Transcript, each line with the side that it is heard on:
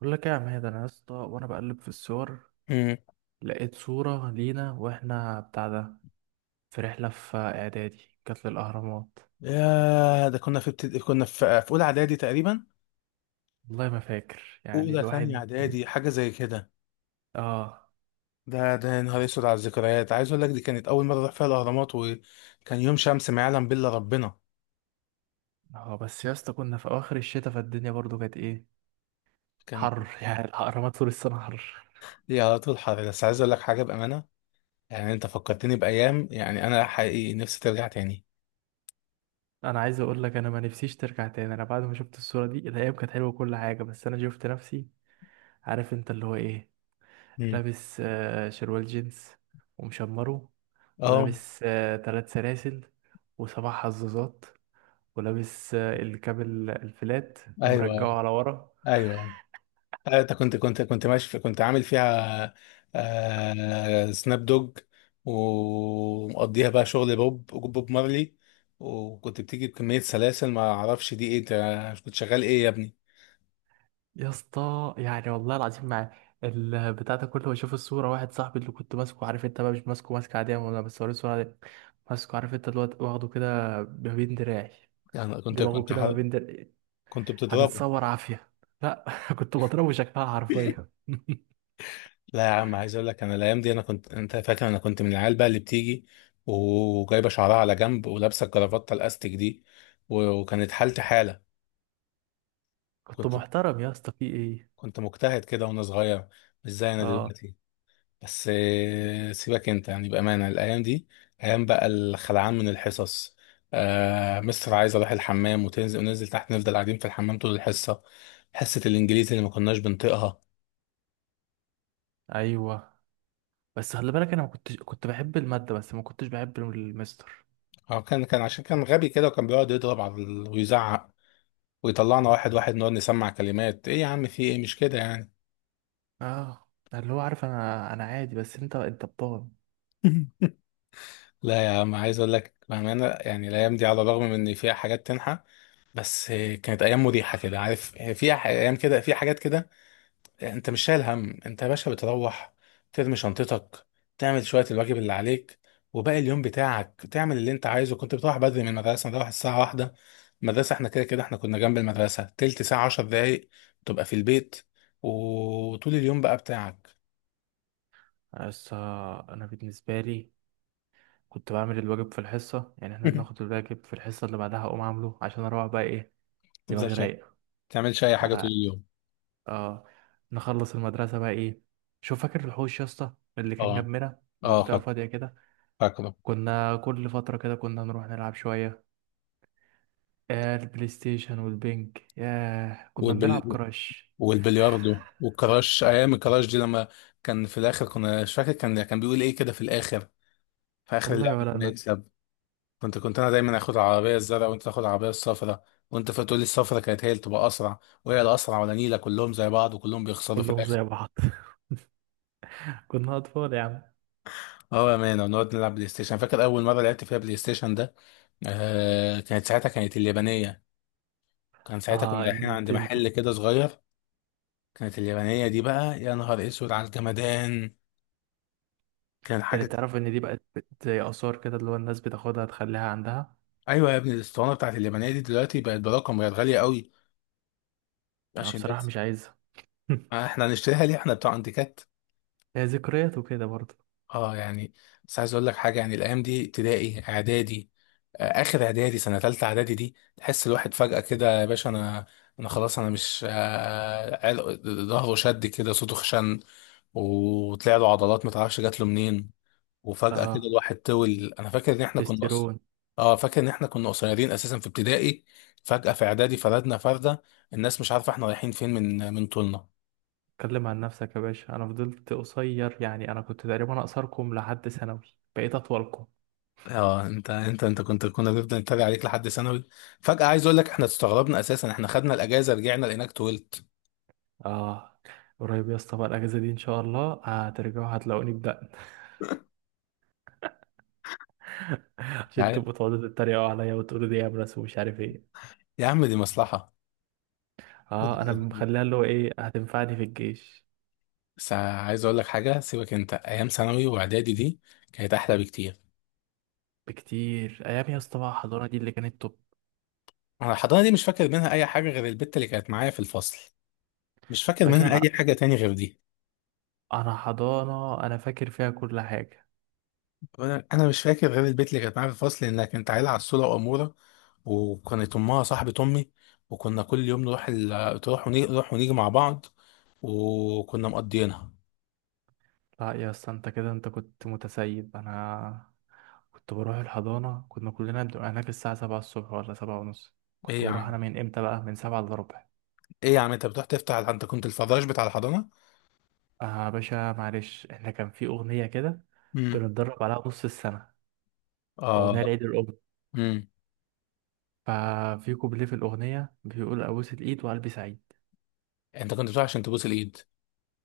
right: بقول لك ايه يا عماد؟ انا يا اسطى وانا بقلب في الصور
left: امم
right: لقيت صورة لينا واحنا بتاع ده في رحلة في اعدادي كانت للاهرامات.
left: يا ده كنا كنا في اولى اعدادي تقريبا،
right: والله ما فاكر
left: اولى ثانيه
right: الواحد.
left: اعدادي، حاجه زي كده.
right: اه
left: ده يا نهار اسود على الذكريات، عايز اقول لك دي كانت اول مره اروح فيها الاهرامات، وكان يوم شمس ما يعلم بالله ربنا.
right: اه، بس يا اسطى كنا في اواخر الشتاء فالدنيا برضو كانت ايه،
left: كانت
right: حر يعني الاهرامات طول السنة حر.
left: لي على طول حر. بس عايز اقول لك حاجه بامانه، يعني انت فكرتني بايام، يعني انا حقيقي نفسي ترجع تاني.
right: انا عايز اقول لك انا ما نفسيش ترجع تاني. انا بعد ما شفت الصورة دي الايام كانت حلوة وكل حاجة، بس انا شفت نفسي. عارف انت اللي هو ايه،
left: امم،
right: لابس شروال جينز ومشمره،
left: اه،
right: ولابس ثلاث سلاسل وسبع حظاظات، ولابس الكابل الفلات
left: ايوه،
right: ومرجعه
left: ايوه،
right: على ورا.
left: أيوه. انت كنت كنت كنت ماشي في كنت عامل فيها، سناب دوج. ومقضيها بقى شغل بوب مارلي، وكنت بتيجي بكمية سلاسل، ما اعرفش دي ايه. انت كنت شغال ايه يا ابني؟
right: يا اسطى، والله العظيم، مع البتاع ده كله بشوف الصورة واحد صاحبي اللي كنت ماسكه، عارف انت بقى، مش ماسكه ماسكة عادية ولا، بس وريني الصورة دي، ماسكه عارف انت الواد واخده كده ما بين دراعي،
left: يعني كنت
right: دماغه
left: كنت
right: كده ما بين دراعي.
left: كنت بتضربه؟
right: هنتصور عافية؟ لا كنت بضربه شكلها حرفيا.
left: لا يا عم، عايز اقول لك انا الايام دي، انا كنت، انت فاكر انا كنت من العيال بقى اللي بتيجي وجايبه شعرها على جنب، ولابسه الجرافته الاستيك دي، وكانت حالتي حاله.
right: كنت
left: كنت
right: محترم يا اسطى في ايه؟
left: كنت مجتهد كده وانا صغير، مش زي انا
right: اه،
left: دلوقتي. بس سيبك انت، يعني بأمانة الأيام دي، أيام بقى الخلعان من الحصص. مستر عايز أروح الحمام، وتنزل وننزل تحت، نفضل قاعدين في الحمام طول الحصة، حصة الإنجليزي اللي ما كناش بنطيقها.
right: ايوه، بس خلي بالك انا ما كنتش، كنت بحب الماده بس ما كنتش بحب المستر.
left: هو كان عشان كان غبي كده، وكان بيقعد يضرب على ويزعق، ويطلعنا واحد واحد نقعد نسمع كلمات. إيه يا عم؟ في إيه؟ مش كده يعني.
right: اه، اللي هو، عارف، انا انا عادي، بس انت بطال.
left: لا يا عم، عايز أقول لك بأمانة، يعني الأيام دي على الرغم من إن فيها حاجات تنحى، بس كانت أيام مريحة كده، عارف فيها أيام كده، في حاجات كده، انت مش شايل هم. انت يا باشا بتروح ترمي شنطتك، تعمل شوية الواجب اللي عليك، وباقي اليوم بتاعك تعمل اللي انت عايزه. كنت بتروح بدري من المدرسة، نروح الساعة 1، المدرسة، احنا كده كده احنا كنا جنب المدرسة تلت ساعة 10 دقايق، تبقى في البيت، وطول اليوم بقى بتاعك.
right: بس انا بالنسبه لي كنت بعمل الواجب في الحصه. احنا بناخد الواجب في الحصه اللي بعدها اقوم عامله عشان اروح بقى ايه، دماغي
left: ما
right: رايقه.
left: تعملش اي حاجة طول
right: مع-
left: اليوم.
right: اه، نخلص المدرسه بقى ايه. شوف فاكر الحوش يا اسطى اللي كان
left: اه،
right: جنبنا،
left: اه،
right: منطقه فاضيه كده،
left: فاكره.
right: كنا كل فتره كده كنا نروح نلعب شويه آه البلاي ستيشن والبنك. ياه كنا بنلعب
left: والبل...
right: كراش.
left: والبلياردو والكراش. ايام الكراش دي، لما كان في الاخر، كنا مش فاكر، كان بيقول ايه كده في الاخر، في اخر
right: والله
left: اللعبة.
right: ولا انا.
left: كنت انا دايما اخد العربيه الزرقاء، وانت تاخد العربيه الصفراء، وانت فتقول لي الصفراء كانت هي اللي تبقى اسرع. وهي الاسرع ولا نيله؟ كلهم زي بعض وكلهم بيخسروا في
right: كلهم
left: الاخر.
right: زي بعض كنا اطفال يا عم.
left: اه يا مان، ونقعد نلعب بلاي ستيشن. فاكر اول مره لعبت فيها بلاي ستيشن ده؟ كانت ساعتها، كانت اليابانيه، كان ساعتها كنا
right: اه
left: رايحين عند
right: النينتندو انت،
left: محل كده صغير. كانت اليابانيه دي بقى، يا نهار اسود على الجمدان، كان
right: اللي
left: حاجه.
right: تعرف ان دي بقت زي اثار كده، اللي هو الناس بتاخدها تخليها عندها.
left: ايوه يا ابني، الاسطوانه بتاعت اليابانيه دي دلوقتي بقت برقم، بقت غاليه قوي،
right: انا
left: عشان
right: بصراحه
left: بس.
right: مش عايزها
left: احنا هنشتريها ليه؟ احنا بتوع انتيكات.
right: هي ذكريات وكده برضه.
left: اه يعني، بس عايز اقول لك حاجه، يعني الايام دي ابتدائي اعدادي، اخر اعدادي، سنه ثالثه اعدادي دي، تحس الواحد فجاه كده يا باشا. انا، انا خلاص انا مش ظهره شد كده، صوته خشن، وطلع له عضلات ما تعرفش جات له منين. وفجاه كده
right: اه،
left: الواحد طول. انا فاكر ان احنا كنا اصلا،
right: تستيرون.
left: اه، فاكر ان احنا كنا قصيرين اساسا في ابتدائي، فجاه في اعدادي فردنا فرده، الناس مش عارفه احنا رايحين فين، من طولنا.
right: اتكلم عن نفسك يا باشا، انا فضلت قصير. يعني انا كنت تقريبا اقصركم لحد ثانوي، بقيت اطولكم.
left: اه، انت كنت، كنا بنفضل نتريق عليك لحد ثانوي. فجأة عايز اقول لك احنا استغربنا اساسا، احنا خدنا الاجازة رجعنا لقيناك طولت.
right: اه، قريب يا اسطى بقى الاجازه دي ان شاء الله هترجعوا هتلاقوني بدقن عشان
left: يعني-
right: تبقوا تقعدوا تتريقوا عليا وتقولوا دي يا ناس ومش عارف ايه.
left: يا عم دي مصلحة.
right: اه انا مخليها اللي هو ايه، هتنفعني في الجيش.
left: بس عايز اقول لك حاجة، سيبك انت، ايام ثانوي واعدادي دي كانت احلى بكتير.
right: بكتير ايام يا اسطى بقى الحضانه دي اللي كانت توب.
left: انا الحضانة دي مش فاكر منها اي حاجة غير البت اللي كانت معايا في الفصل، مش فاكر منها
right: باشا،
left: اي حاجة تاني غير دي.
right: انا حضانه انا فاكر فيها كل حاجه.
left: انا مش فاكر غير البت اللي كانت معايا في الفصل، انها كانت عيلة عسولة وامورة، وكانت امها صاحبة امي. وكنا كل يوم نروح تروح ونيجي، نروح ونيجي مع بعض، وكنا مقضيينها.
right: لا يا اسطى، انت كده، انت كنت متسيب. انا كنت بروح الحضانه، كنا كلنا بنبقى هناك الساعه 7 الصبح ولا 7 ونص.
left: ايه
right: كنت
left: يا
right: بروح انا
left: عم،
right: من امتى بقى، من 7 الا ربع.
left: ايه يا عم، انت بتروح تفتح؟ انت كنت الفراش بتاع الحضانه؟
right: اه، باشا معلش احنا كان في اغنيه كده
left: امم،
right: بنتدرب عليها نص السنه، اغنيه
left: اه،
right: لعيد الام.
left: امم.
right: ففي كوبليه في الاغنيه بيقول ابوس الايد وقلبي سعيد،
left: انت كنت بتروح عشان تبوس الايد؟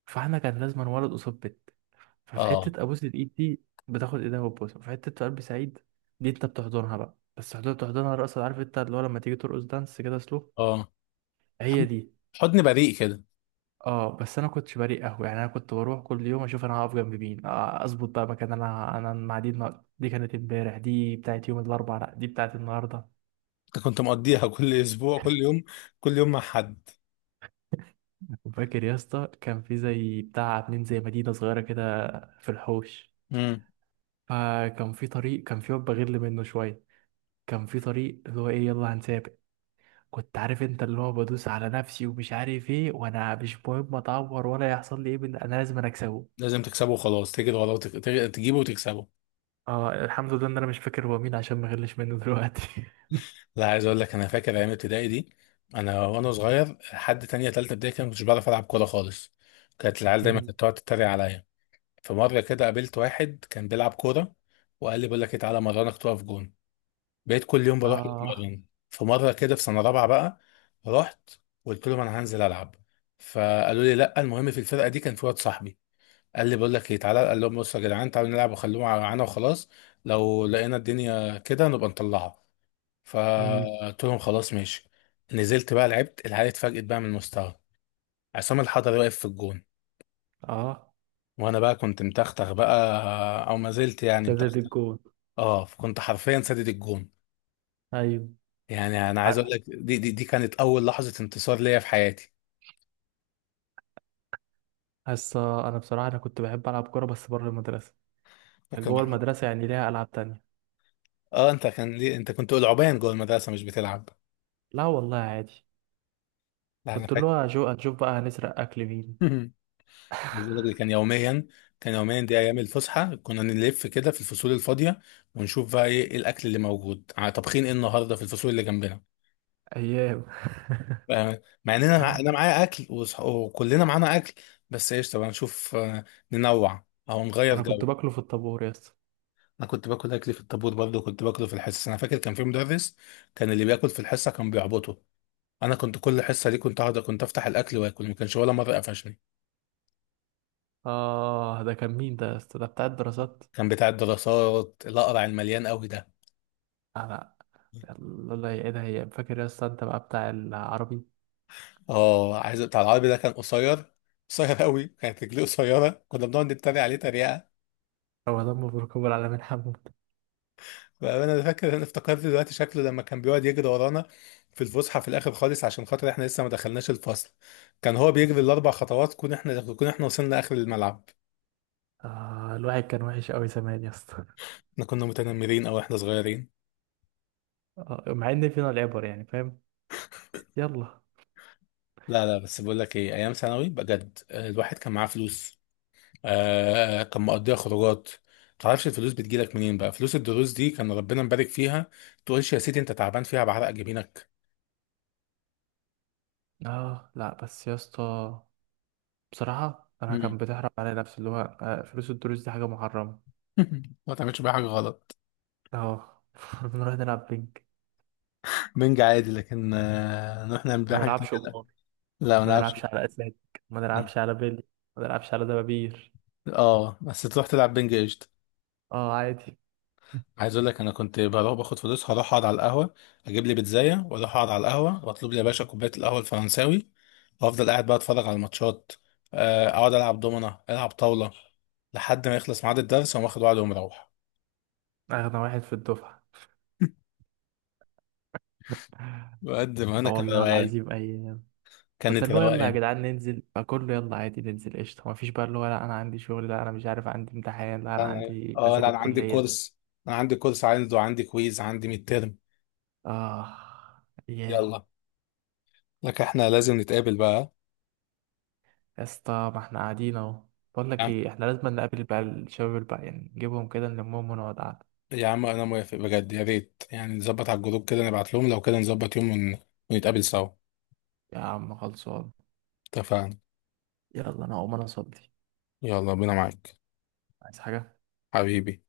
right: فاحنا كان لازم ولد قصاد بنت، ففي
left: اه،
right: حتة أبوس الإيد دي بتاخد إيدها وتبوسها. في حتة قلب سعيد دي أنت بتحضنها بقى، بس حضرتك بتحضنها رقص، عارف أنت اللي هو لما تيجي ترقص دانس كده، سلو،
left: اه،
right: هي
left: حضن
right: دي.
left: حضن بريء كده.
right: اه بس انا كنتش بريء قهوه. يعني انا كنت بروح كل يوم اشوف انا هقف جنب مين، اظبط بقى مكان. انا المعاديد ما... دي كانت امبارح، دي بتاعت يوم الاربعاء، لا دي بتاعت النهارده.
left: انت كنت مقضيها كل اسبوع، كل يوم، كل يوم مع حد.
right: وفاكر يا اسطى كان في زي بتاع، عاملين زي مدينه صغيره كده في الحوش،
left: امم.
right: فكان في طريق، كان في واد بغل منه شويه، كان في طريق اللي هو ايه يلا هنسافر. كنت عارف انت اللي هو بدوس على نفسي ومش عارف ايه، وانا مش مهم اتعور ولا يحصل لي ايه، من انا لازم انا اكسبه.
left: لازم تكسبه وخلاص، تجري وراه تجيبه وتكسبه.
right: اه الحمد لله ان انا مش فاكر هو مين عشان ما غلش منه دلوقتي
left: لا، عايز اقول لك انا فاكر ايام ابتدائي دي، انا وانا صغير لحد تانية تالتة ابتدائي كده، ما كنتش بعرف العب كوره خالص. كانت العيال دايما
right: مم.
left: كانت تقعد تتريق عليا. في مرة كده قابلت واحد كان بيلعب كورة، وقال لي بقول لك إيه، تعالى مرنك تقف جون. بقيت كل يوم بروح له
right: اه.
left: اتمرن. في مرة كده في سنة رابعة بقى، رحت قلت لهم أنا هنزل ألعب. فقالوا لي لا. المهم، في الفرقة دي كان في واد صاحبي، قال لي بقول لك إيه تعالى، قال لهم بصوا يا جدعان، تعالوا نلعب وخلوهم معانا وخلاص، لو لقينا الدنيا كده نبقى نطلعها.
right: امم.
left: فقلت لهم خلاص ماشي. نزلت بقى لعبت، العيال اتفاجئت بقى من المستوى، عصام الحضري واقف في الجون.
right: اه،
left: وانا بقى كنت متختخ بقى، او ما زلت يعني
right: ده ده
left: متختخ،
right: الجون.
left: اه، فكنت حرفيا سدد الجون.
right: ايوه.
left: يعني انا عايز
right: ع-
left: اقول لك دي كانت اول لحظه انتصار ليا في حياتي.
right: هسه انا بصراحه انا كنت بحب العب كوره بس بره المدرسه. يعني
left: فكنا
right: جوه
left: احنا،
right: المدرسه يعني ليها العاب تانية.
left: اه، انت كان ليه انت كنت العبان جوه المدرسه مش بتلعب؟
right: لا والله، عادي.
left: لا انا
right: كنت اللي
left: فاكر.
right: هو هنشوف بقى هنسرق اكل مين.
left: عايز أقول لك دي كان يوميا، كان يوميا. دي ايام الفسحه، كنا نلف كده في الفصول الفاضيه، ونشوف بقى إيه الاكل اللي موجود، طابخين ايه النهارده في الفصول اللي جنبنا،
right: ايام.
left: مع اننا انا معايا اكل وكلنا معانا اكل، بس ايش طبعا نشوف ننوع او نغير
right: انا كنت
left: جو.
right: باكله في الطابور يا اسطى.
left: انا كنت باكل اكلي في الطابور برضه، كنت باكله في الحصص. انا فاكر كان في مدرس، كان اللي بياكل في الحصه كان بيعبطه، انا كنت كل حصه دي، كنت اقعد، كنت افتح الاكل واكل، ما كانش ولا مره قفشني.
right: اه ده كان مين ده يا اسطى، ده بتاع الدراسات.
left: كان بتاع الدراسات الاقرع، المليان قوي ده.
right: انا، الله يعيدها هي. فاكر يا اسطى انت بقى بتاع العربي؟
left: اه، عايز بتاع العربي ده، كان قصير، قصير قوي، كانت رجليه قصيره، كنا بنقعد نتريق عليه تريقه.
right: رمضان مبروك ابو العلمين حمود.
left: انا فاكر، انا افتكرت دلوقتي شكله لما كان بيقعد يجري ورانا في الفسحه، في الاخر خالص، عشان خاطر احنا لسه ما دخلناش الفصل. كان هو بيجري الـ4 خطوات كون احنا وصلنا اخر الملعب.
right: آه، الواحد كان وحش قوي زمان يا اسطى.
left: احنا كنا متنمرين، او احنا صغيرين.
right: آه مع ان فينا العبر، يعني فاهم. يلا.
left: لا، لا، بس بقول لك ايه، ايام ثانوي بجد الواحد كان معاه فلوس، كان مقضيها خروجات. متعرفش الفلوس بتجيلك منين بقى. فلوس الدروس دي كان ربنا مبارك فيها، تقولش يا سيدي انت تعبان فيها بعرق جبينك.
right: اه لا، بس يا اسطى بصراحه انا
left: مم.
right: كان بتحرم على نفسي اللي هو فلوس الدروس دي حاجه محرمه.
left: ما تعملش بيها حاجه غلط.
right: اه نروح نلعب بينج.
left: بنج عادي، لكن نروح نعمل بيها
right: ما
left: حاجه تانية.
right: نلعبش قمار،
left: لا ما
right: ما
left: نلعبش.
right: نلعبش على اسلاك، ما نلعبش على بيلي، ما نلعبش على دبابير.
left: اه، بس تروح تلعب بنج قشطه.
right: اه عادي.
left: عايز اقول لك انا كنت بروح باخد فلوس، هروح اقعد على القهوه، اجيب لي بيتزايه، واروح اقعد على القهوه، واطلب لي يا باشا كوبايه القهوه الفرنساوي، وافضل قاعد بقى اتفرج على الماتشات، اقعد العب دومنه، العب طاوله، لحد ما يخلص ميعاد الدرس، واقوم واخد وعد ومروح.
right: اغنى واحد في الدفعه.
left: بقد ما انا
right: اه
left: كان
right: والله
left: روقان،
right: العظيم اي. كنت
left: كانت
right: اللي هو يلا يا
left: روقان.
right: جدعان ننزل، فكله يلا عادي ننزل قشطة، مفيش بقى اللي هو لا أنا عندي شغل، لا أنا مش عارف عندي امتحان، لا أنا
left: لا انا
right: عندي
left: اه لا
right: نازل
left: انا عندي
right: الكلية.
left: كورس، انا عندي كورس، عندي كويز، عندي ميد ترم.
right: آه. أيام.
left: يلا. لك احنا لازم نتقابل بقى.
right: يا اسطى ما احنا قاعدين أهو. بقول
left: يا
right: لك
left: عم،
right: إيه، احنا لازم نقابل بقى الشباب الباقي، يعني نجيبهم كده نلمهم ونقعد قعدة.
left: يا عم، انا موافق بجد، يا ريت يعني نظبط على الجروب كده، نبعت لهم لو كده نظبط يوم ونتقابل سوا.
right: يا عم خلصان.
left: اتفقنا.
right: يلا، أنا هقوم أنا أصلي.
left: يلا بينا معاك،
right: عايز حاجة؟
left: حبيبي.